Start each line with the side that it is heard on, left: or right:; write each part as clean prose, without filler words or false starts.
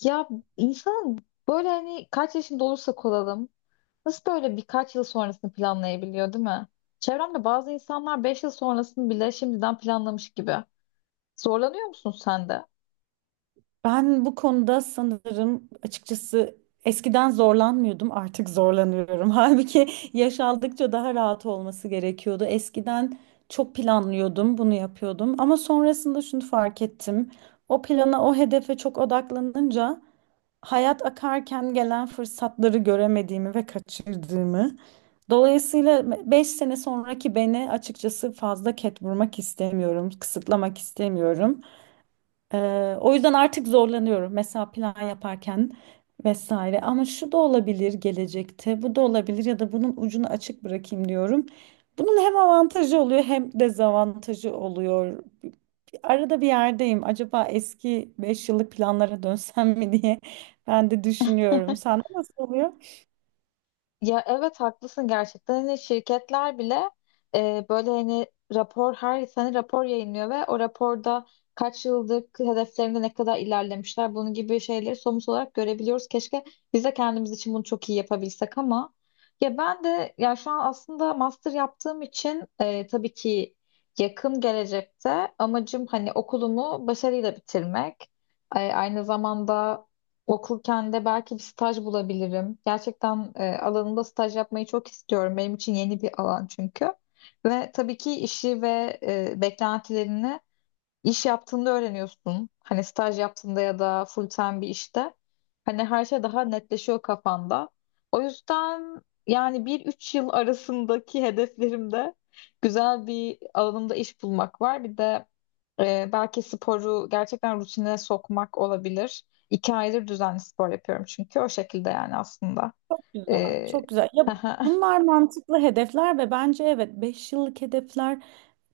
left: Ya insan böyle hani kaç yaşında olursak olalım nasıl böyle birkaç yıl sonrasını planlayabiliyor değil mi? Çevremde bazı insanlar 5 yıl sonrasını bile şimdiden planlamış gibi. Zorlanıyor musun sen de?
right: Ben bu konuda sanırım açıkçası eskiden zorlanmıyordum, artık zorlanıyorum. Halbuki yaş aldıkça daha rahat olması gerekiyordu. Eskiden çok planlıyordum, bunu yapıyordum ama sonrasında şunu fark ettim. O plana, o hedefe çok odaklanınca hayat akarken gelen fırsatları göremediğimi ve kaçırdığımı. Dolayısıyla 5 sene sonraki beni açıkçası fazla ket vurmak istemiyorum, kısıtlamak istemiyorum. O yüzden artık zorlanıyorum. Mesela plan yaparken vesaire. Ama şu da olabilir gelecekte, bu da olabilir ya da bunun ucunu açık bırakayım diyorum. Bunun hem avantajı oluyor hem dezavantajı oluyor. Arada bir yerdeyim. Acaba eski 5 yıllık planlara dönsem mi diye ben de düşünüyorum. Sen nasıl oluyor?
left: Ya evet haklısın, gerçekten hani şirketler bile böyle hani rapor her sene rapor yayınlıyor ve o raporda kaç yıldır hedeflerinde ne kadar ilerlemişler bunun gibi şeyleri somut olarak görebiliyoruz. Keşke biz de kendimiz için bunu çok iyi yapabilsek ama ya ben de, ya şu an aslında master yaptığım için tabii ki yakın gelecekte amacım hani okulumu başarıyla bitirmek. Aynı zamanda okurken de belki bir staj bulabilirim. Gerçekten alanımda staj yapmayı çok istiyorum. Benim için yeni bir alan çünkü. Ve tabii ki işi ve beklentilerini İş yaptığında öğreniyorsun. Hani staj yaptığında ya da full time bir işte. Hani her şey daha netleşiyor kafanda. O yüzden yani bir üç yıl arasındaki hedeflerimde güzel bir alanımda iş bulmak var. Bir de belki sporu gerçekten rutine sokmak olabilir. 2 aydır düzenli spor yapıyorum çünkü o şekilde yani aslında.
right: Çok güzel,
left: E,
right: çok güzel. Ya
left: Hı
right: bunlar mantıklı hedefler ve bence evet 5 yıllık hedefler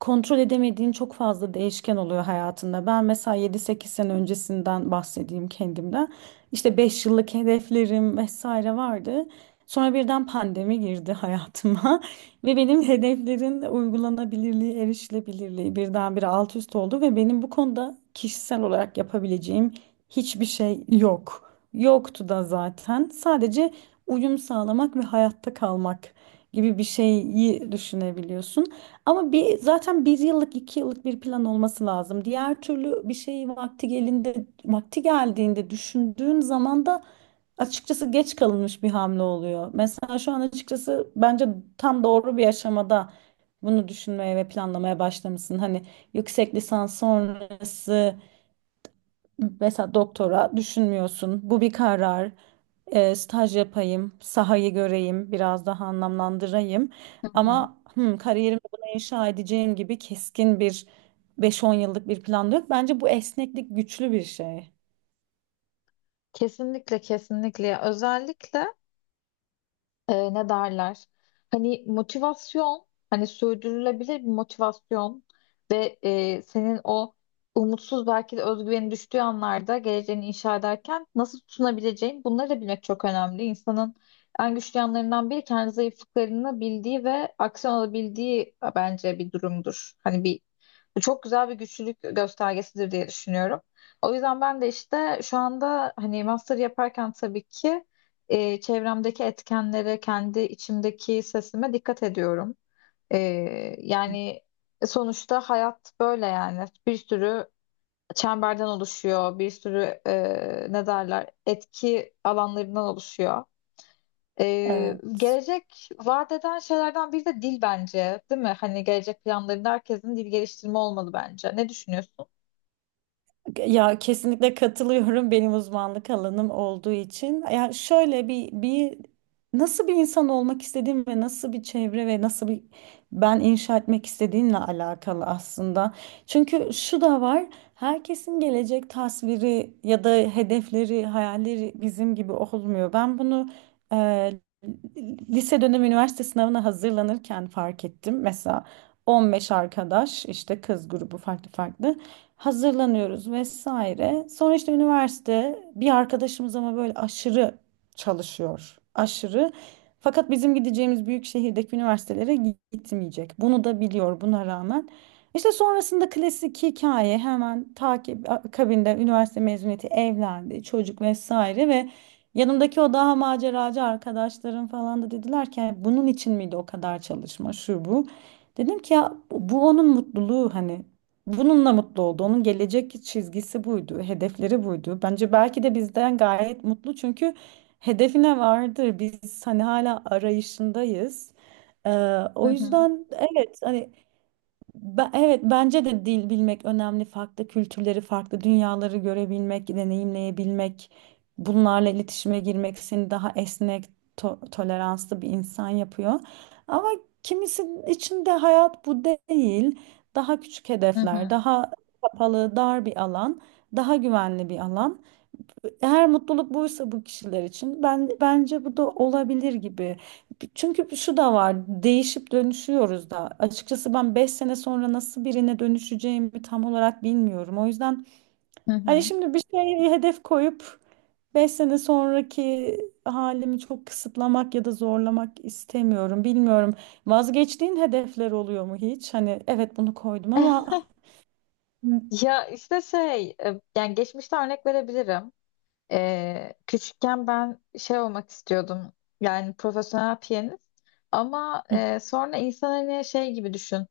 right: kontrol edemediğin çok fazla değişken oluyor hayatında. Ben mesela 7 8 sene öncesinden bahsedeyim kendimden. İşte 5 yıllık hedeflerim vesaire vardı. Sonra birden pandemi girdi hayatıma ve benim hedeflerin uygulanabilirliği, erişilebilirliği birdenbire alt üst oldu ve benim bu konuda kişisel olarak yapabileceğim hiçbir şey yok. Yoktu da zaten. Sadece uyum sağlamak ve hayatta kalmak gibi bir şeyi düşünebiliyorsun. Ama zaten 1 yıllık 2 yıllık bir plan olması lazım. Diğer türlü bir şeyi vakti geldiğinde düşündüğün zaman da açıkçası geç kalınmış bir hamle oluyor. Mesela şu an açıkçası bence tam doğru bir aşamada bunu düşünmeye ve planlamaya başlamışsın. Hani yüksek lisans sonrası. Mesela doktora düşünmüyorsun. Bu bir karar. Staj yapayım, sahayı göreyim, biraz daha anlamlandırayım.
left: hı.
right: Ama kariyerimi buna inşa edeceğim gibi keskin bir 5-10 yıllık bir plan da yok. Bence bu esneklik güçlü bir şey.
left: Kesinlikle, kesinlikle. Özellikle ne derler? Hani motivasyon, hani sürdürülebilir bir motivasyon ve senin o umutsuz, belki de özgüveni düştüğü anlarda geleceğini inşa ederken nasıl tutunabileceğin, bunları da bilmek çok önemli. İnsanın en güçlü yanlarından biri kendi zayıflıklarını bildiği ve aksiyon alabildiği bence bir durumdur. Hani bir, bu çok güzel bir güçlülük göstergesidir diye düşünüyorum. O yüzden ben de işte şu anda hani master yaparken tabii ki çevremdeki etkenlere, kendi içimdeki sesime dikkat ediyorum. E, yani sonuçta hayat böyle yani. Bir sürü çemberden oluşuyor, bir sürü ne derler etki alanlarından oluşuyor. E,
right: Evet.
left: gelecek vaat eden şeylerden biri de dil bence, değil mi? Hani gelecek planlarında herkesin dil geliştirme olmalı bence. Ne düşünüyorsun?
right: Ya kesinlikle katılıyorum benim uzmanlık alanım olduğu için. Ya şöyle bir nasıl bir insan olmak istediğim ve nasıl bir çevre ve nasıl bir ben inşa etmek istediğimle alakalı aslında. Çünkü şu da var. Herkesin gelecek tasviri ya da hedefleri, hayalleri bizim gibi olmuyor. Ben bunu e, lise dönemi üniversite sınavına hazırlanırken fark ettim. Mesela 15 arkadaş işte kız grubu farklı farklı hazırlanıyoruz vesaire. Sonra işte üniversite bir arkadaşımız ama böyle aşırı çalışıyor. Aşırı. Fakat bizim gideceğimiz büyük şehirdeki üniversitelere gitmeyecek. Bunu da biliyor buna rağmen. İşte sonrasında klasik hikaye hemen takip akabinde üniversite mezuniyeti evlendi çocuk vesaire ve yanımdaki o daha maceracı arkadaşlarım falan da dediler ki "Yani bunun için miydi o kadar çalışma şu bu." Dedim ki ya bu onun mutluluğu hani. Bununla mutlu oldu. Onun gelecek çizgisi buydu, hedefleri buydu. Bence belki de bizden gayet mutlu çünkü hedefine vardır. Biz hani hala arayışındayız. Ee,
left: Hı
right: O
left: hı,
right: yüzden evet hani evet bence de dil bilmek önemli. Farklı kültürleri, farklı dünyaları görebilmek, deneyimleyebilmek, bunlarla iletişime girmek seni daha esnek, toleranslı bir insan yapıyor. Ama kimisinin içinde hayat bu değil. Daha küçük
left: hı
right: hedefler,
left: hı,
right: daha kapalı, dar bir alan, daha güvenli bir alan. Eğer mutluluk buysa bu kişiler için ben bence bu da olabilir gibi. Çünkü şu da var. Değişip dönüşüyoruz da. Açıkçası ben 5 sene sonra nasıl birine dönüşeceğimi tam olarak bilmiyorum. O yüzden
left: hı
right: hani
left: hı.
right: şimdi bir şeye hedef koyup 5 sene sonraki halimi çok kısıtlamak ya da zorlamak istemiyorum. Bilmiyorum. Vazgeçtiğin hedefler oluyor mu hiç? Hani evet bunu koydum ama
left: Ya işte şey, yani geçmişte örnek verebilirim. Küçükken ben şey olmak istiyordum, yani profesyonel piyanist, ama sonra insan hani şey gibi düşün.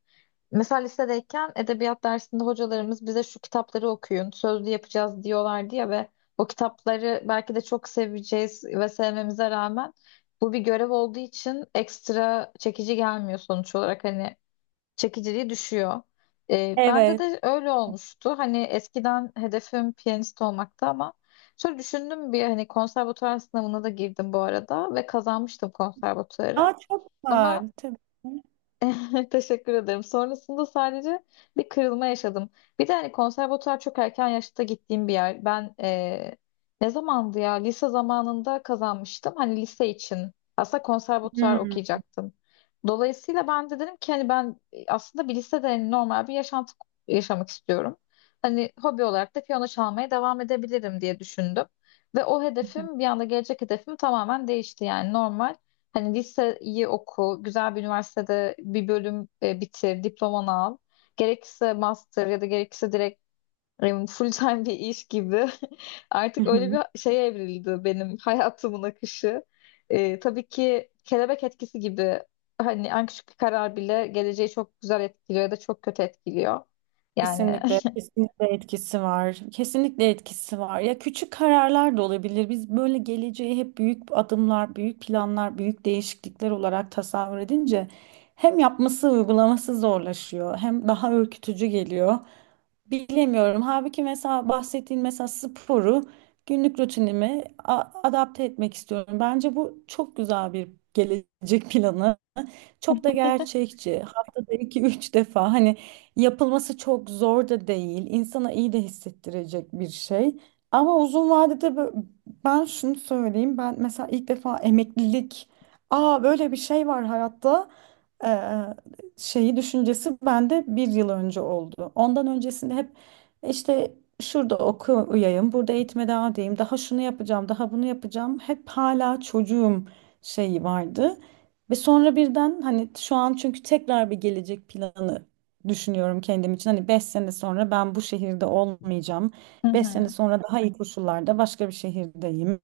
left: Mesela lisedeyken edebiyat dersinde hocalarımız bize şu kitapları okuyun, sözlü yapacağız diyorlardı ya ve o kitapları belki de çok seveceğiz ve sevmemize rağmen bu bir görev olduğu için ekstra çekici gelmiyor sonuç olarak. Hani çekiciliği düşüyor. Bende
right: evet.
left: de öyle olmuştu. Hani eskiden hedefim piyanist olmaktı ama şöyle düşündüm: bir hani konservatuvar sınavına da girdim bu arada ve kazanmıştım konservatuvarı.
right: Aa, çok var
left: Ama
right: tabii.
left: teşekkür ederim. Sonrasında sadece bir kırılma yaşadım. Bir de hani konservatuar çok erken yaşta gittiğim bir yer. Ben ne zamandı ya? Lise zamanında kazanmıştım. Hani lise için. Aslında konservatuar okuyacaktım. Dolayısıyla ben de dedim ki hani ben aslında bir lisede hani normal bir yaşantı yaşamak istiyorum. Hani hobi olarak da piyano çalmaya devam edebilirim diye düşündüm. Ve o hedefim bir anda, gelecek hedefim tamamen değişti yani, normal. Hani liseyi oku, güzel bir üniversitede bir bölüm bitir, diplomanı al. Gerekirse master ya da gerekirse direkt full time bir iş gibi. Artık öyle bir şeye evrildi benim hayatımın akışı. Tabii ki kelebek etkisi gibi hani en küçük bir karar bile geleceği çok güzel etkiliyor ya da çok kötü etkiliyor. Yani
right: Kesinlikle, kesinlikle etkisi var. Kesinlikle etkisi var. Ya küçük kararlar da olabilir. Biz böyle geleceği hep büyük adımlar, büyük planlar, büyük değişiklikler olarak tasavvur edince hem yapması, uygulaması zorlaşıyor, hem daha ürkütücü geliyor. Bilemiyorum. Halbuki mesela bahsettiğin mesela sporu günlük rutinime adapte etmek istiyorum. Bence bu çok güzel bir gelecek planı. Çok da gerçekçi. Haftada 2 3 defa hani yapılması çok zor da değil. İnsana iyi de hissettirecek bir şey. Ama uzun vadede ben şunu söyleyeyim. Ben mesela ilk defa emeklilik, aa böyle bir şey var hayatta eee, şeyi düşüncesi bende 1 yıl önce oldu. Ondan öncesinde hep işte şurada okuyayım, burada eğitime devam edeyim, daha şunu yapacağım, daha bunu yapacağım. Hep hala çocuğum şeyi vardı. Ve sonra birden hani şu an çünkü tekrar bir gelecek planı düşünüyorum kendim için. Hani 5 sene sonra ben bu şehirde olmayacağım.
left: hı
right: 5 sene
left: hı,
right: sonra daha iyi koşullarda başka bir şehirdeyim.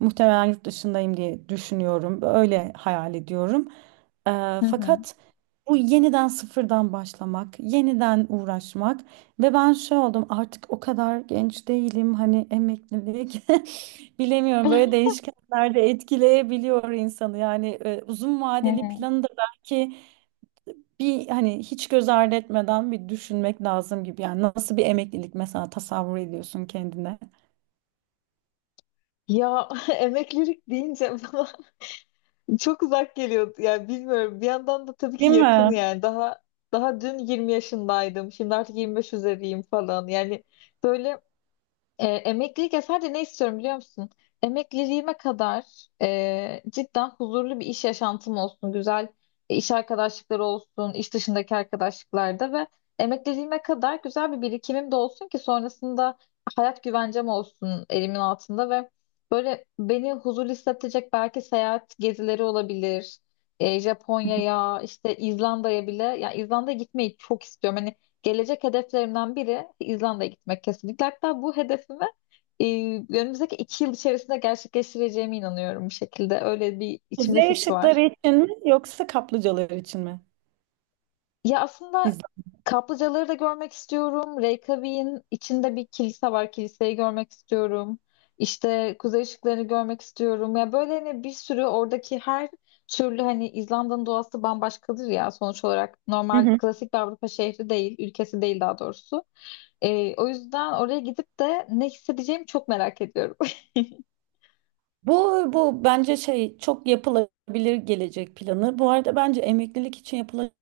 right: Muhtemelen yurt dışındayım diye düşünüyorum. Öyle hayal ediyorum.
left: hı hı.
right: Fakat bu yeniden sıfırdan başlamak, yeniden uğraşmak ve ben şey oldum artık o kadar genç değilim hani emeklilik bilemiyorum böyle değişkenler de etkileyebiliyor insanı yani uzun
left: Hı
right: vadeli
left: hı.
right: planı da belki bir hani hiç göz ardı etmeden bir düşünmek lazım gibi yani nasıl bir emeklilik mesela tasavvur ediyorsun kendine
left: Ya emeklilik deyince çok uzak geliyor. Yani bilmiyorum. Bir yandan da tabii ki
right: değil
left: yakın
right: mi?
left: yani. Daha dün 20 yaşındaydım. Şimdi artık 25 üzeriyim falan. Yani böyle emeklilik ya, sadece ne istiyorum biliyor musun? Emekliliğime kadar cidden huzurlu bir iş yaşantım olsun, güzel iş arkadaşlıkları olsun, iş dışındaki arkadaşlıklarda, ve emekliliğime kadar güzel bir birikimim de olsun ki sonrasında hayat güvencem olsun elimin altında ve böyle beni huzurlu hissettirecek belki seyahat gezileri olabilir. Japonya'ya, işte İzlanda'ya bile, ya İzlanda'ya gitmeyi çok istiyorum. Hani gelecek hedeflerimden biri İzlanda'ya gitmek kesinlikle. Hatta bu hedefimi e, önümüzdeki 2 yıl içerisinde gerçekleştireceğime inanıyorum bir şekilde. Öyle bir içimde
right: Z
left: his var.
right: ışıkları için mi yoksa kaplıcalar için mi?
left: Ya aslında
right: İzle.
left: kaplıcaları da görmek istiyorum. Reykjavik'in içinde bir kilise var. Kiliseyi görmek istiyorum. İşte kuzey ışıklarını görmek istiyorum. Ya böyle hani bir sürü oradaki her türlü, hani İzlanda'nın doğası bambaşkadır ya sonuç olarak. Normal klasik bir Avrupa şehri değil, ülkesi değil daha doğrusu. O yüzden oraya gidip de ne hissedeceğimi çok merak ediyorum.
right: Bu bu bence şey çok yapılabilir gelecek planı. Bu arada bence emeklilik için yapılabilir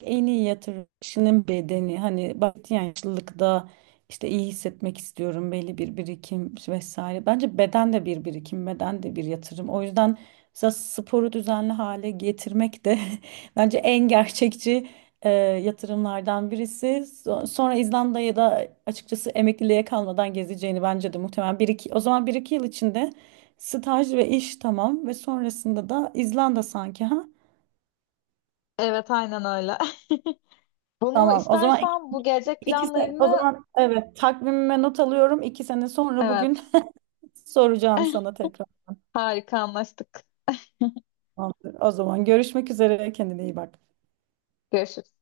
right: en iyi yatırım kişinin bedeni. Hani bahsettiğin yaşlılıkta işte iyi hissetmek istiyorum belli bir birikim vesaire. Bence beden de bir birikim, beden de bir yatırım. O yüzden mesela sporu düzenli hale getirmek de bence en gerçekçi yatırımlardan birisi. Sonra İzlanda'ya da açıkçası emekliliğe kalmadan gezeceğini bence de muhtemelen bir iki, o zaman 1 2 yıl içinde staj ve iş tamam ve sonrasında da İzlanda sanki ha.
left: Evet, aynen öyle. Bunu
right: Tamam. O zaman
left: istersen bu gelecek
right: 2 sene, o
left: planlarını,
right: zaman evet takvimime not alıyorum. 2 sene sonra bugün
left: evet.
right: soracağım sana tekrar.
left: Harika, anlaştık.
right: Tamamdır. O zaman görüşmek üzere. Kendine iyi bak.
left: Görüşürüz.